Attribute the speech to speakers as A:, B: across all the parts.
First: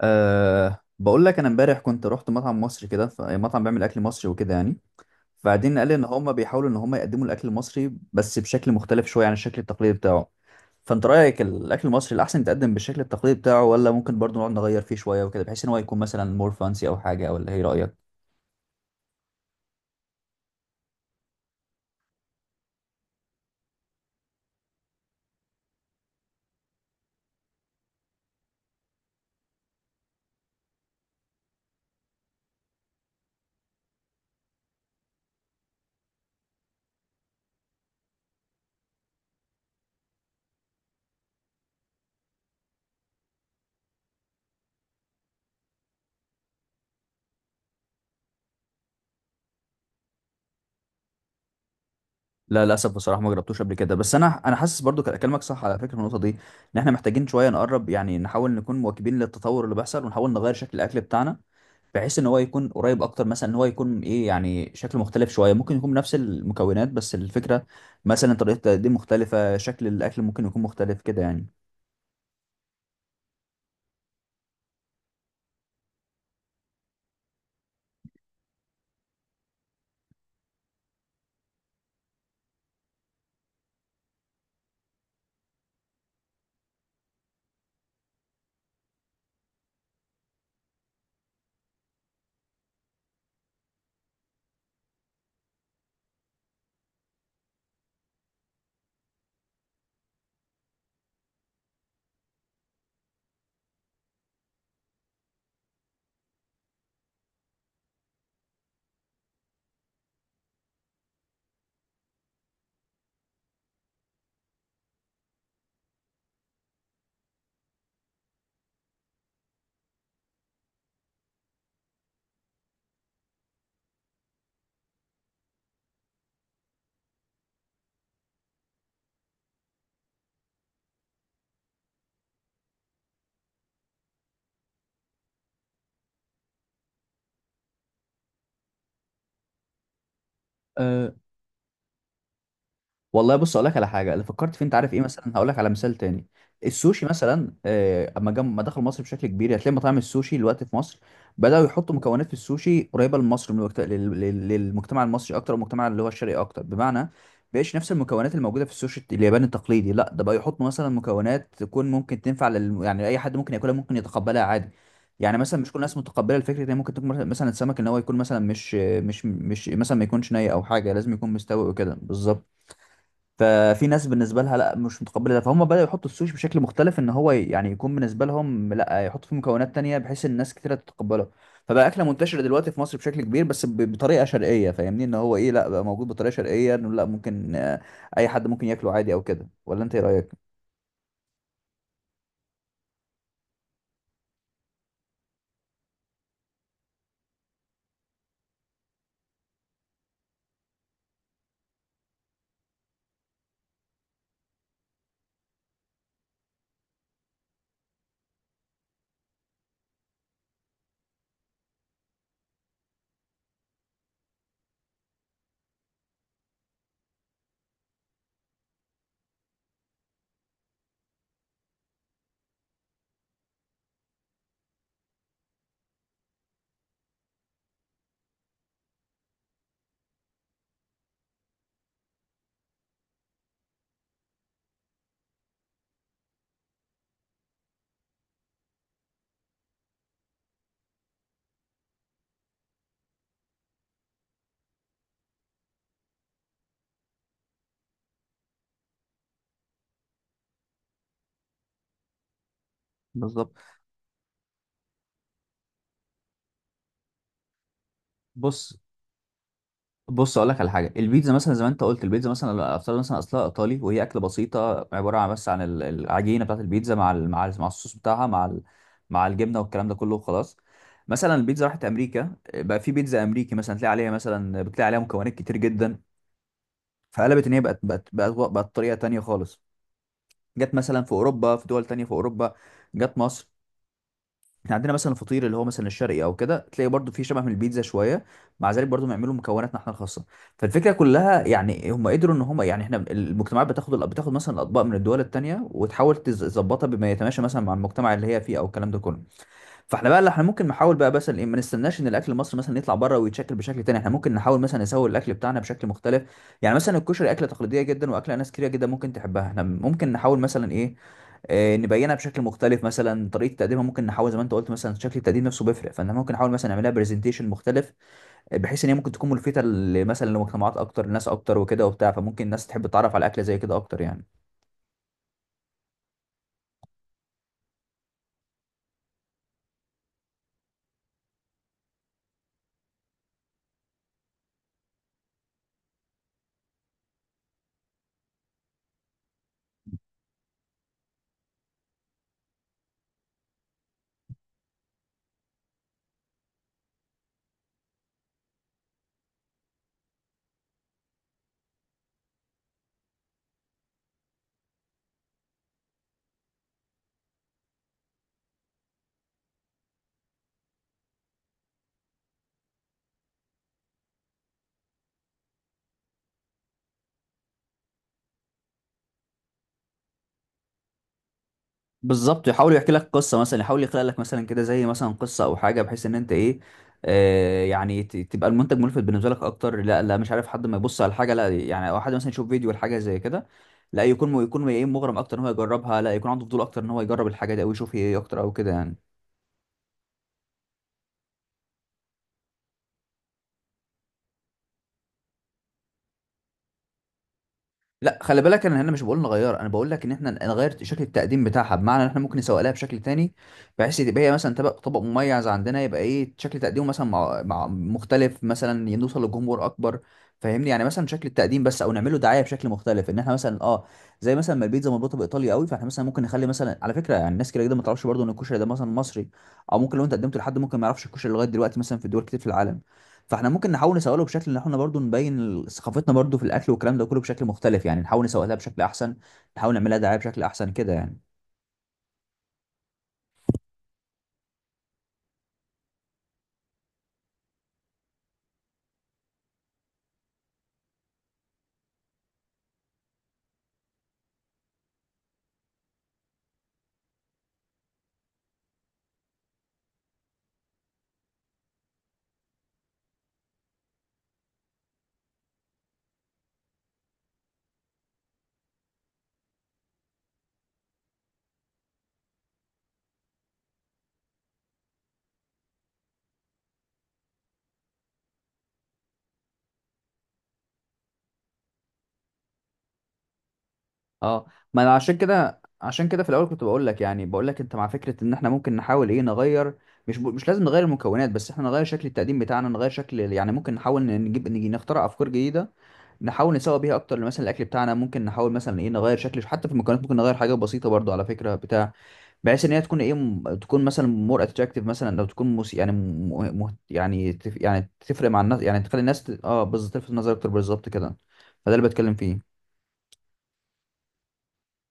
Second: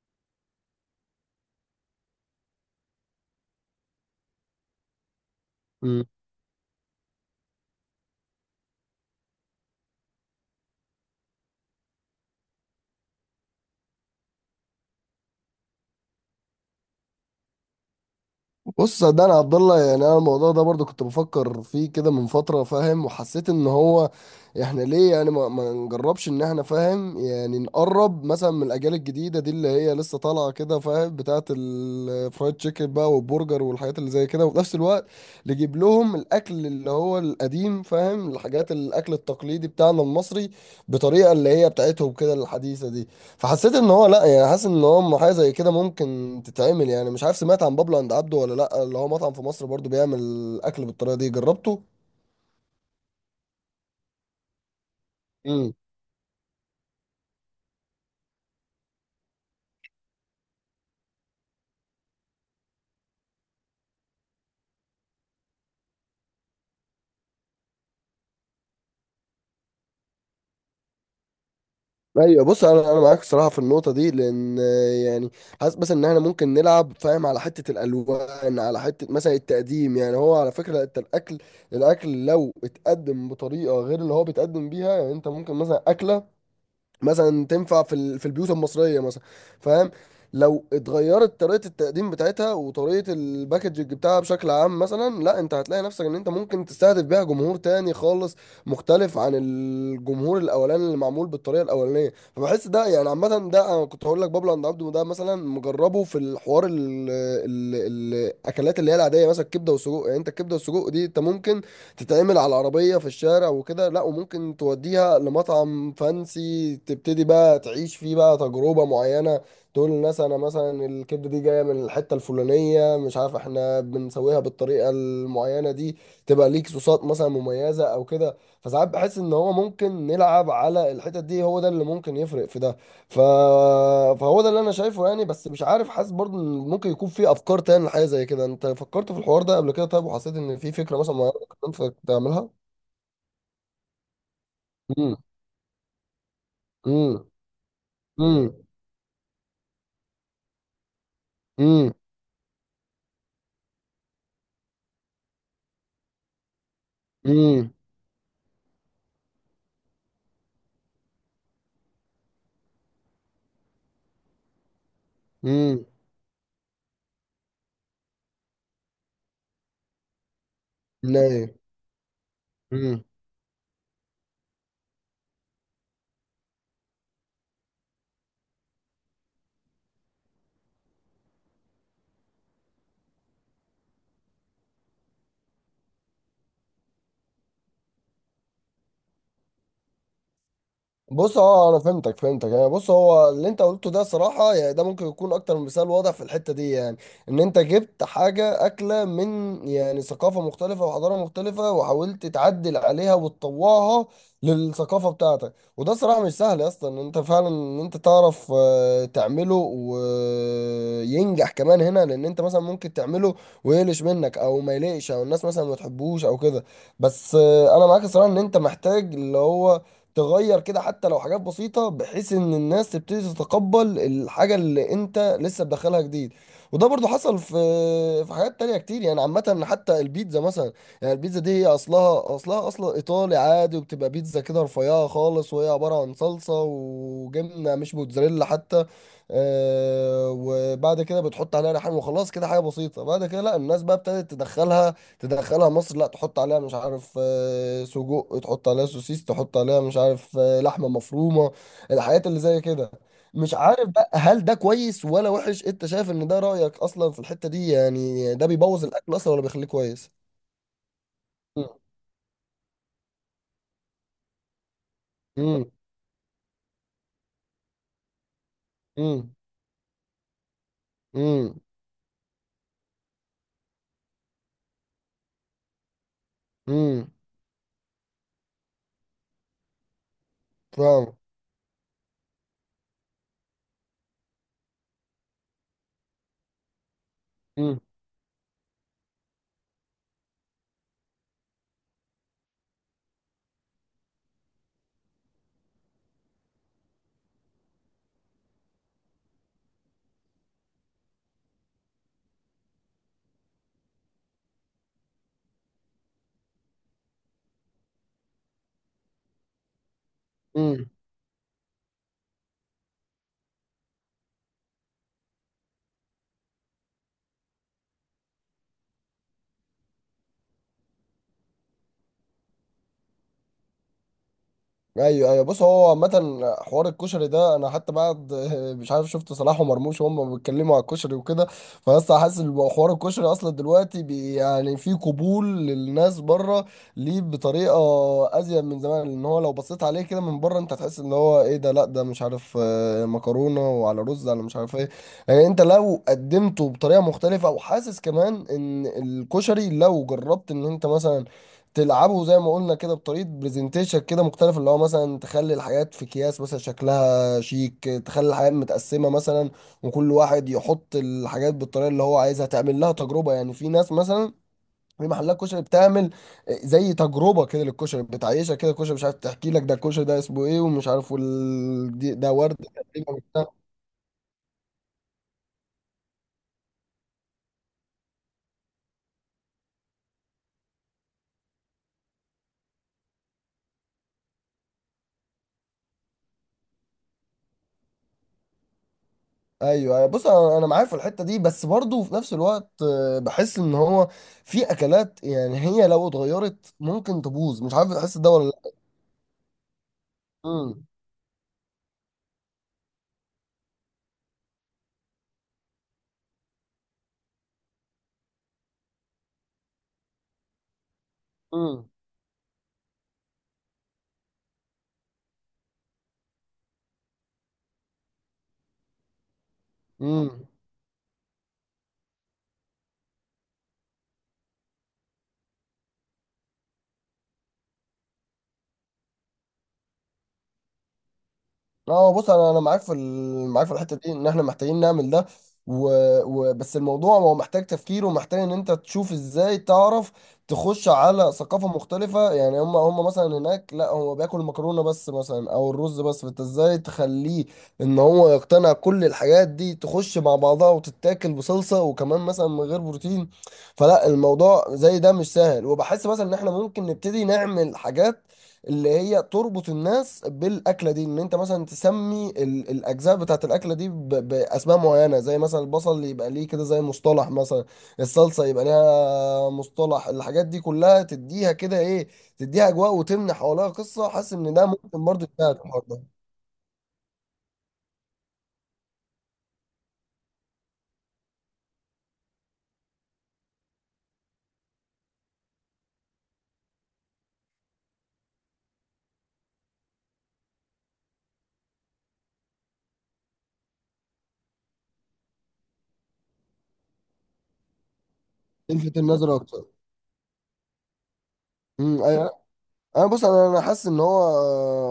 A: بقول لك انا امبارح كنت رحت مطعم مصري كده مطعم بيعمل اكل مصري وكده يعني. فبعدين قال لي ان
B: مم.
A: هم بيحاولوا ان هم يقدموا الاكل المصري بس بشكل مختلف شويه عن الشكل التقليدي بتاعه. فانت رايك الاكل المصري الاحسن يتقدم بالشكل التقليدي بتاعه، ولا ممكن برضه نقعد نغير فيه شويه وكده بحيث ان هو يكون مثلا مور فانسي او حاجه، ولا ايه رايك؟
B: بص، صدقني يا عبد الله، يعني انا الموضوع ده برضو كنت بفكر فيه كده من فتره، فاهم؟ وحسيت ان هو احنا ليه يعني ما نجربش ان احنا، فاهم، يعني نقرب مثلا من الاجيال الجديده دي اللي هي لسه طالعه كده، فاهم، بتاعه الفرايد تشيكن بقى والبرجر والحاجات اللي زي كده، وفي نفس الوقت نجيب لهم الاكل اللي هو القديم، فاهم الحاجات، الاكل التقليدي بتاعنا المصري، بطريقه اللي هي بتاعتهم كده الحديثه دي. فحسيت ان هو، لا، يعني حاسس ان هو حاجه زي كده ممكن تتعمل. يعني مش عارف، سمعت عن بابلو عند عبده ولا لا؟ اللي هو مطعم في مصر برضو بيعمل اكل بالطريقه دي، جربته؟
A: لا للاسف بصراحه ما جربتوش قبل كده، بس انا حاسس برضو كلامك صح
B: امم.
A: على فكره في النقطه دي. ان احنا محتاجين شويه نقرب، يعني نحاول نكون مواكبين للتطور اللي بيحصل ونحاول نغير شكل الاكل بتاعنا بحيث ان هو يكون قريب اكتر، مثلا ان هو يكون ايه، يعني شكل مختلف شويه، ممكن يكون نفس المكونات بس الفكره مثلا طريقه التقديم مختلفه، شكل الاكل ممكن يكون مختلف كده يعني.
B: ايوه، بص، انا معاك الصراحه في النقطه دي، لان يعني حاسس، بس ان احنا ممكن نلعب، فاهم، على حته الالوان، على حته مثلا التقديم. يعني هو على فكره انت، الاكل لو اتقدم بطريقه غير اللي هو بيتقدم بيها، يعني انت ممكن مثلا اكله مثلا تنفع في في البيوت المصريه مثلا، فاهم؟ لو اتغيرت طريقه التقديم بتاعتها وطريقه الباكجنج بتاعها بشكل عام، مثلا لا، انت هتلاقي نفسك ان انت ممكن تستهدف بيها جمهور تاني خالص، مختلف عن الجمهور الاولاني اللي معمول بالطريقه الاولانيه. فبحس ده يعني عامه. ده انا كنت هقول لك، بابلو عند عبده ده مثلا مجربه. في الحوار ال- الاكلات اللي هي العاديه، مثلا الكبده والسجق. يعني انت الكبده والسجق دي انت ممكن تتعمل على العربية في الشارع وكده، لا، وممكن توديها لمطعم فانسي، تبتدي بقى تعيش فيه بقى تجربة معينة، تقول للناس انا مثلا الكبدة دي جاية من الحتة الفلانية، مش عارف، احنا بنسويها بالطريقة المعينة دي، تبقى ليك صوصات مثلا مميزة او كده. فساعات بحس ان هو ممكن نلعب على الحتت دي، هو ده اللي ممكن يفرق في ده. ف... فهو ده اللي انا شايفه، يعني. بس مش عارف، حاسس برضه ان ممكن يكون في افكار تاني لحاجه زي كده. انت فكرت في الحوار ده قبل كده؟ طيب وحسيت ان في فكره مثلا انت تعملها؟
A: والله بص اقول لك على حاجه اللي فكرت فيه، انت عارف ايه؟
B: امم.
A: مثلا هقول لك على مثال تاني. السوشي
B: امم.
A: مثلا، اما
B: امم.
A: ما دخل مصر بشكل كبير، يعني هتلاقي مطاعم السوشي دلوقتي في مصر بداوا
B: امم.
A: يحطوا مكونات في السوشي قريبه لمصر، من الوقت... لل... لل- للمجتمع المصري اكتر والمجتمع اللي هو الشرقي اكتر. بمعنى
B: امم.
A: بقيش نفس المكونات الموجوده في السوشي الياباني التقليدي. لا ده بقى يحطوا مثلا مكونات تكون ممكن تنفع يعني اي حد ممكن ياكلها، ممكن يتقبلها عادي. يعني مثلا مش كل
B: امم.
A: الناس متقبله الفكره ان ممكن تكون مثلا السمك ان هو يكون مثلا مش مثلا، ما يكونش ني او حاجه، لازم يكون
B: نايم.
A: مستوي وكده بالظبط. ففي ناس بالنسبه لها لا مش متقبله ده، فهم بداوا يحطوا السوشي بشكل مختلف ان هو يعني يكون بالنسبه لهم، لا يحطوا فيه مكونات تانية بحيث الناس كتيره تتقبله. فبقى اكله منتشره دلوقتي في مصر بشكل كبير، بس بطريقه شرقيه. فاهمني ان هو ايه؟ لا، بقى موجود بطريقه شرقيه، انه لا ممكن اي حد ممكن ياكله عادي او كده، ولا انت ايه رايك؟
B: بص، اه، انا فهمتك فهمتك يعني. بص، هو اللي انت قلته ده صراحة يعني ده ممكن يكون اكتر من مثال واضح في الحتة دي، يعني ان انت جبت حاجة اكلة من يعني ثقافة مختلفة وحضارة مختلفة، وحاولت تعدل عليها وتطوعها للثقافة بتاعتك. وده صراحة مش سهل يا اسطى، ان انت فعلا ان انت تعرف تعمله وينجح كمان هنا. لان انت مثلا ممكن تعمله ويقلش منك او ما يليقش او الناس مثلا ما تحبوش او كده. بس انا معاك الصراحة، ان انت محتاج اللي هو تغير كده حتى لو حاجات بسيطة بحيث ان الناس تبتدي تتقبل الحاجة اللي انت لسه مدخلها جديد. وده برضو حصل في في حاجات تانية كتير. يعني عامة حتى البيتزا مثلا. يعني البيتزا دي هي اصلها اصلا ايطالي عادي، وبتبقى بيتزا كده رفيعة خالص وهي عبارة عن صلصة وجبنة مش موتزاريلا حتى، وبعد كده بتحط عليها ريحان وخلاص كده حاجة بسيطة. بعد كده لا، الناس بقى ابتدت تدخلها مصر، لا تحط عليها مش عارف سجق، تحط عليها سوسيس، تحط عليها مش عارف لحمة مفرومة، الحاجات اللي زي كده. مش
A: بالظبط.
B: عارف بقى، هل ده كويس ولا وحش؟ انت شايف ان ده، رأيك اصلا في الحتة دي، يعني ده
A: بص
B: بيبوظ الاكل اصلا ولا بيخليه كويس؟
A: بص اقول لك على حاجه. البيتزا مثلا زي ما انت قلت، البيتزا مثلا افترض مثلا اصلها ايطالي، وهي اكله بسيطه عباره عن بس عن
B: امم.
A: العجينه بتاعت البيتزا مع مع الصوص بتاعها، مع مع
B: امم.
A: الجبنه والكلام ده كله وخلاص. مثلا
B: امم.
A: البيتزا راحت امريكا، بقى في بيتزا امريكي مثلا تلاقي عليها مثلا، بتلاقي عليها مكونات كتير جدا،
B: امم.
A: فقلبت ان هي بقت طريقه تانيه خالص. جت مثلا في اوروبا، في دول تانيه في اوروبا، جت مصر. احنا عندنا مثلا الفطير اللي هو مثلا الشرقي او كده، تلاقي برضو فيه شبه من
B: فاهم.
A: البيتزا شويه. مع ذلك برضو بيعملوا مكوناتنا احنا الخاصه. فالفكره كلها يعني هم قدروا ان هم، يعني احنا المجتمعات بتاخد مثلا الاطباق من الدول التانيه وتحاول تظبطها بما يتماشى مثلا مع المجتمع اللي هي فيه او الكلام ده كله. فاحنا بقى اللي احنا ممكن نحاول بقى، بس ما نستناش ان الاكل المصري مثلا يطلع بره ويتشكل بشكل تاني. احنا ممكن نحاول مثلا نسوي الاكل بتاعنا بشكل مختلف. يعني مثلا الكشري اكله تقليديه جدا، واكله ناس كتير جدا ممكن تحبها، احنا ممكن نحاول مثلا ايه، نبينها بشكل مختلف. مثلا طريقه تقديمها ممكن نحاول زي ما انت قلت، مثلا شكل التقديم نفسه بيفرق، فاحنا ممكن نحاول مثلا نعملها برزنتيشن مختلف، بحيث ان هي ممكن تكون ملفته مثلا لمجتمعات اكتر، لناس اكتر وكده وبتاع. فممكن الناس تحب تتعرف على اكله زي كده اكتر يعني.
B: ايوه ايوه، بص، هو عامة حوار الكشري ده انا حتى بعد مش عارف، شفت صلاح ومرموش وهم بيتكلموا على الكشري وكده. فلسه حاسس ان حوار الكشري اصلا دلوقتي بي، يعني، في قبول للناس بره ليه بطريقه ازيد من زمان، لان هو لو بصيت عليه كده من بره انت هتحس ان هو ايه ده، لا ده مش عارف مكرونه وعلى رز على مش عارف ايه. يعني انت لو قدمته بطريقه مختلفه، وحاسس كمان ان الكشري لو جربت ان انت مثلا تلعبه زي ما قلنا كده بطريقه برزنتيشن كده مختلف، اللي هو مثلا تخلي الحاجات في اكياس مثلا شكلها شيك، تخلي الحاجات متقسمه مثلا، وكل واحد يحط الحاجات بالطريقه اللي هو عايزها، تعمل لها تجربه. يعني في ناس مثلا، في محلات كشري بتعمل زي تجربه كده للكشري بتعيشها كده، الكشري مش عارف تحكي لك ده الكشري ده اسمه ايه ومش عارف، ده
A: بالظبط،
B: ورد
A: يحاول يحكي لك
B: تقريبا.
A: قصه، مثلا يحاول يخلق لك مثلا كده زي مثلا قصه او حاجه بحيث ان انت ايه، آه يعني تبقى المنتج ملفت بالنسبه لك اكتر. لا لا، مش عارف، حد ما يبص على حاجه لا يعني، او حد مثلا يشوف فيديو لحاجه زي كده، لا يكون يكون ايه، مغرم اكتر ان هو يجربها، لا يكون عنده فضول اكتر ان هو يجرب الحاجه دي، او يشوف هي ايه اكتر او كده يعني.
B: ايوه أيوة. بص، انا معاك في الحته دي، بس برضه في نفس الوقت بحس ان هو في اكلات يعني هي لو اتغيرت ممكن تبوظ، مش عارف
A: لا
B: بتحس ده
A: خلي
B: ولا
A: بالك،
B: لا.
A: انا هنا مش بقول نغير، انا بقول لك ان احنا نغير
B: امم.
A: شكل التقديم بتاعها. بمعنى ان احنا ممكن نسوق لها بشكل تاني، بحيث تبقى هي مثلا طبق مميز عندنا، يبقى ايه شكل تقديمه مثلا مع مختلف، مثلا نوصل لجمهور اكبر. فاهمني؟ يعني مثلا شكل التقديم بس، او نعمله دعايه بشكل مختلف، ان احنا مثلا اه زي مثلا ما البيتزا مربوطه بايطاليا قوي، فاحنا مثلا ممكن نخلي مثلا على فكره، يعني الناس كده كده ما تعرفش برضه ان الكشري ده مثلا مصري، او ممكن لو انت قدمته
B: امم.
A: لحد ممكن ما يعرفش الكشري لغايه دلوقتي مثلا في دول كتير في العالم. فاحنا ممكن نحاول نسوقله بشكل ان احنا برضو نبين ثقافتنا برضو في الاكل والكلام ده كله بشكل مختلف. يعني نحاول نسوقها بشكل احسن، نحاول نعملها دعايه بشكل احسن كده يعني.
B: اه، بص، انا معاك في الحته دي، ان احنا محتاجين نعمل ده. و... بس الموضوع هو محتاج تفكير، ومحتاج ان انت تشوف ازاي، تعرف تخش على ثقافه مختلفه. يعني هم مثلا هناك لا، هو بياكل المكرونه بس مثلا او الرز بس، فانت ازاي تخليه ان هو يقتنع كل الحاجات دي تخش مع بعضها وتتاكل بصلصه، وكمان مثلا من غير بروتين. فلا، الموضوع زي ده مش سهل. وبحس مثلا ان احنا ممكن نبتدي نعمل حاجات اللي هي تربط الناس بالاكله دي. ان انت مثلا تسمي الاجزاء بتاعت الاكله دي باسماء معينه، زي مثلا البصل يبقى ليه كده زي مصطلح، مثلا الصلصه يبقى ليها مصطلح، الحاجات دي كلها تديها كده ايه، تديها اجواء وتمنح حواليها قصه. حاسس
A: اه
B: ان ده
A: ما انا
B: ممكن
A: عشان
B: برضه يساعد
A: كده،
B: في الحوار ده،
A: عشان كده في الاول كنت بقول لك، يعني بقول لك انت مع فكره ان احنا ممكن نحاول ايه نغير. مش لازم نغير المكونات بس، احنا نغير شكل التقديم بتاعنا، نغير شكل يعني. ممكن نحاول ن- نجيب نجي نخترع افكار جديده نحاول نسوق بيها اكتر مثلا الاكل بتاعنا. ممكن نحاول مثلا ايه نغير شكل، حتى في المكونات ممكن نغير حاجه بسيطه برضو على فكره بتاع، بحيث ان هي تكون ايه تكون مثلا مور اتراكتيف. مثلا لو تكون موسي يعني يعني يعني تفرق مع الناس، يعني
B: يلفت
A: تخلي الناس
B: النظر
A: اه
B: اكتر.
A: بالظبط، تلفت النظر اكتر بالظبط كده. فده اللي
B: امم.
A: بتكلم فيه.
B: انا، بص، انا حاسس ان هو،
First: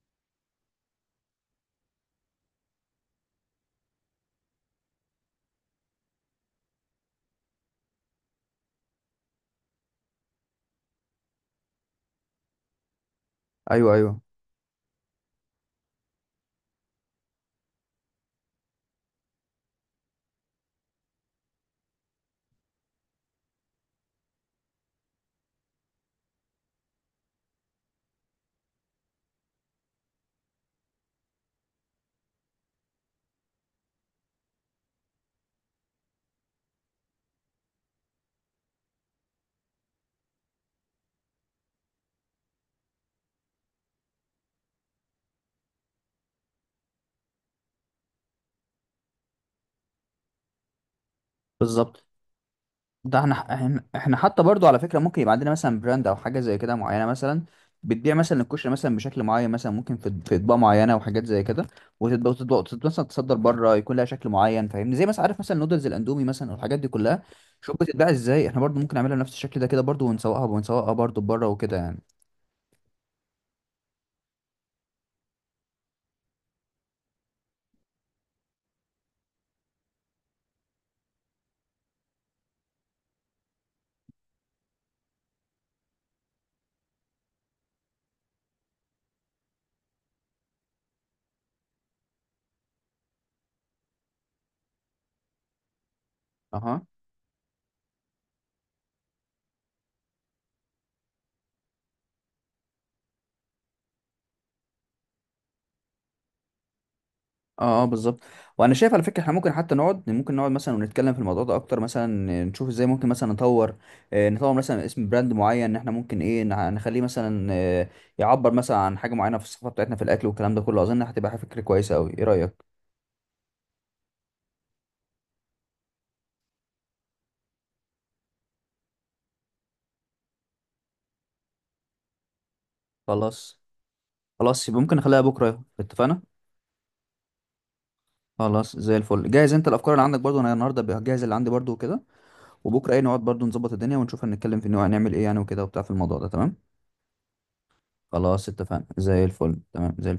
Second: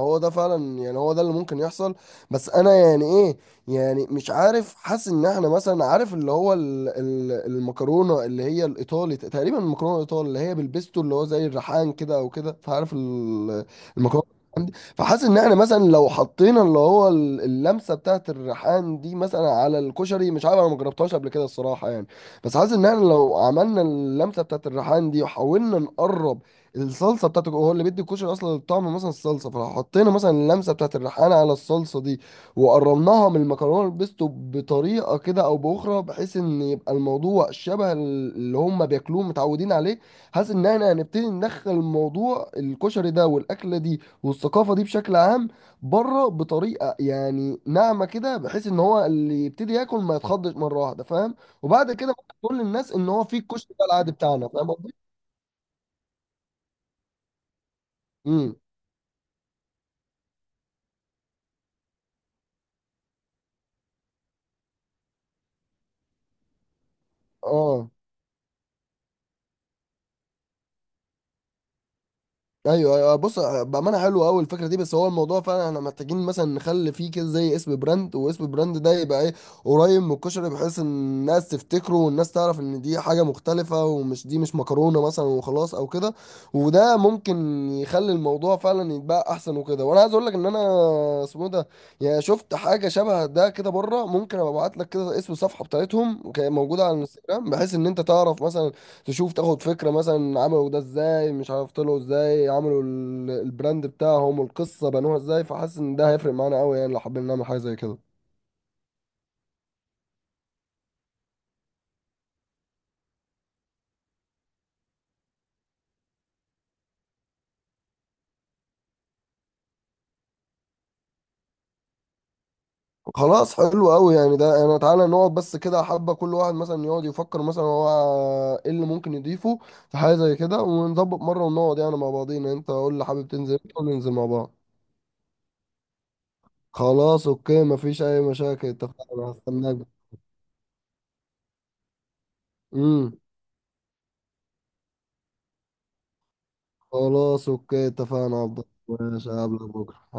B: هو ده فعلا يعني، هو ده اللي ممكن يحصل. بس انا يعني ايه، يعني مش عارف، حاسس ان احنا مثلا، عارف اللي هو المكرونه اللي هي الايطالي تقريبا، المكرونه الايطالي اللي هي بالبيستو، اللي هو زي الريحان كده او كده، فعارف
A: ايوه ايوه
B: المكرونه عندي. فحاسس ان احنا مثلا لو حطينا اللي هو اللمسه بتاعت الريحان دي مثلا على الكشري، مش عارف انا ما جربتهاش قبل كده الصراحه يعني. بس حاسس ان احنا لو عملنا اللمسه بتاعت الريحان دي، وحاولنا نقرب الصلصه بتاعته، هو اللي بيدي الكشري اصلا الطعم، مثلا الصلصه، فلو حطينا مثلا اللمسه بتاعت الريحانه على الصلصه دي، وقربناها من المكرونه البيستو بطريقه كده او باخرى، بحيث ان يبقى الموضوع شبه اللي هم بياكلوه متعودين عليه. حاسس ان احنا هنبتدي ندخل الموضوع، الكشري ده والاكله دي والثقافه دي بشكل عام بره، بطريقه يعني ناعمه كده، بحيث ان هو اللي يبتدي ياكل ما يتخضش مره واحده، فاهم؟ وبعد
A: بالظبط.
B: كده ممكن تقول للناس ان
A: ده
B: هو
A: احنا
B: في الكشري
A: احنا
B: ده العادي
A: احنا حتى
B: بتاعنا.
A: برضو
B: فاهم
A: على
B: قصدي؟
A: فكره ممكن يبقى عندنا مثلا براند او حاجه زي كده معينه، مثلا بتبيع مثلا
B: امم.
A: الكشري مثلا بشكل معين، مثلا ممكن في اطباق معينه وحاجات زي كده. وتبقى مثلا تصدر بره، يكون لها شكل معين. فاهمني؟ زي مثلا عارف مثلا نودلز الاندومي مثلا والحاجات دي كلها، شوف
B: اه.
A: بتتباع ازاي. احنا برضو ممكن نعملها بنفس الشكل ده كده برضو، ونسوقها ونسوقها برضو بره وكده يعني.
B: ايوه ايوه، بص، بامانه حلوه قوي الفكره دي. بس هو الموضوع فعلا احنا محتاجين مثلا نخلي فيه كده زي اسم براند، واسم براند ده يبقى ايه، قريب من الكشري، بحيث ان الناس تفتكره والناس تعرف ان دي حاجه مختلفه، ومش دي مش مكرونه مثلا وخلاص او كده. وده ممكن يخلي الموضوع فعلا يتباع احسن وكده. وانا عايز اقول لك ان انا، اسمه إيه ده، يعني شفت حاجه شبه ده كده بره، ممكن ابقى ابعت لك كده اسم الصفحه بتاعتهم، وكانت
A: اها
B: موجوده على الانستجرام، بحيث ان انت تعرف مثلا، تشوف، تاخد فكرة مثلا عملوا ده ازاي، مش عارف طلعوا ازاي، عملوا البراند بتاعهم والقصة بنوها ازاي. فحاسس ان ده هيفرق معانا قوي يعني لو حابين نعمل حاجة زي
A: اه اه
B: كده.
A: بالظبط. وانا شايف على فكره احنا ممكن حتى نقعد، ممكن نقعد مثلا ونتكلم في الموضوع ده اكتر، مثلا نشوف ازاي ممكن مثلا نطور، نطور مثلا اسم براند معين، ان احنا ممكن ايه نخليه مثلا يعبر مثلا عن حاجه معينه في الثقافه بتاعتنا في الاكل والكلام ده كله. اظن هتبقى فكره كويسه قوي، ايه رايك؟
B: خلاص، حلو قوي، يعني ده انا، تعالى نقعد بس كده حبة، كل واحد مثلا يقعد يفكر مثلا هو ايه اللي ممكن يضيفه في حاجة زي كده، ونظبط مرة ونقعد يعني مع بعضينا. انت قول لي، حابب تنزل،
A: خلاص.
B: وننزل مع بعض.
A: خلاص يبقى ممكن نخليها بكره، اتفقنا.
B: خلاص. اوكي، مفيش اي مشاكل،
A: خلاص زي
B: اتفقنا،
A: الفل جاهز. انت
B: هستناك.
A: الافكار اللي عندك برضو، انا النهارده بجهز اللي عندي برضو وكده، وبكره ايه
B: امم.
A: نقعد برضو نظبط الدنيا ونشوف هنتكلم في إنه هنعمل ايه يعني وكده وبتاع في الموضوع ده، تمام.
B: خلاص. اوكي، اتفقنا يا
A: خلاص
B: عبد
A: اتفقنا
B: الله.
A: زي
B: ماشي،
A: الفل،
B: هقابلك
A: تمام
B: بكرة.
A: زي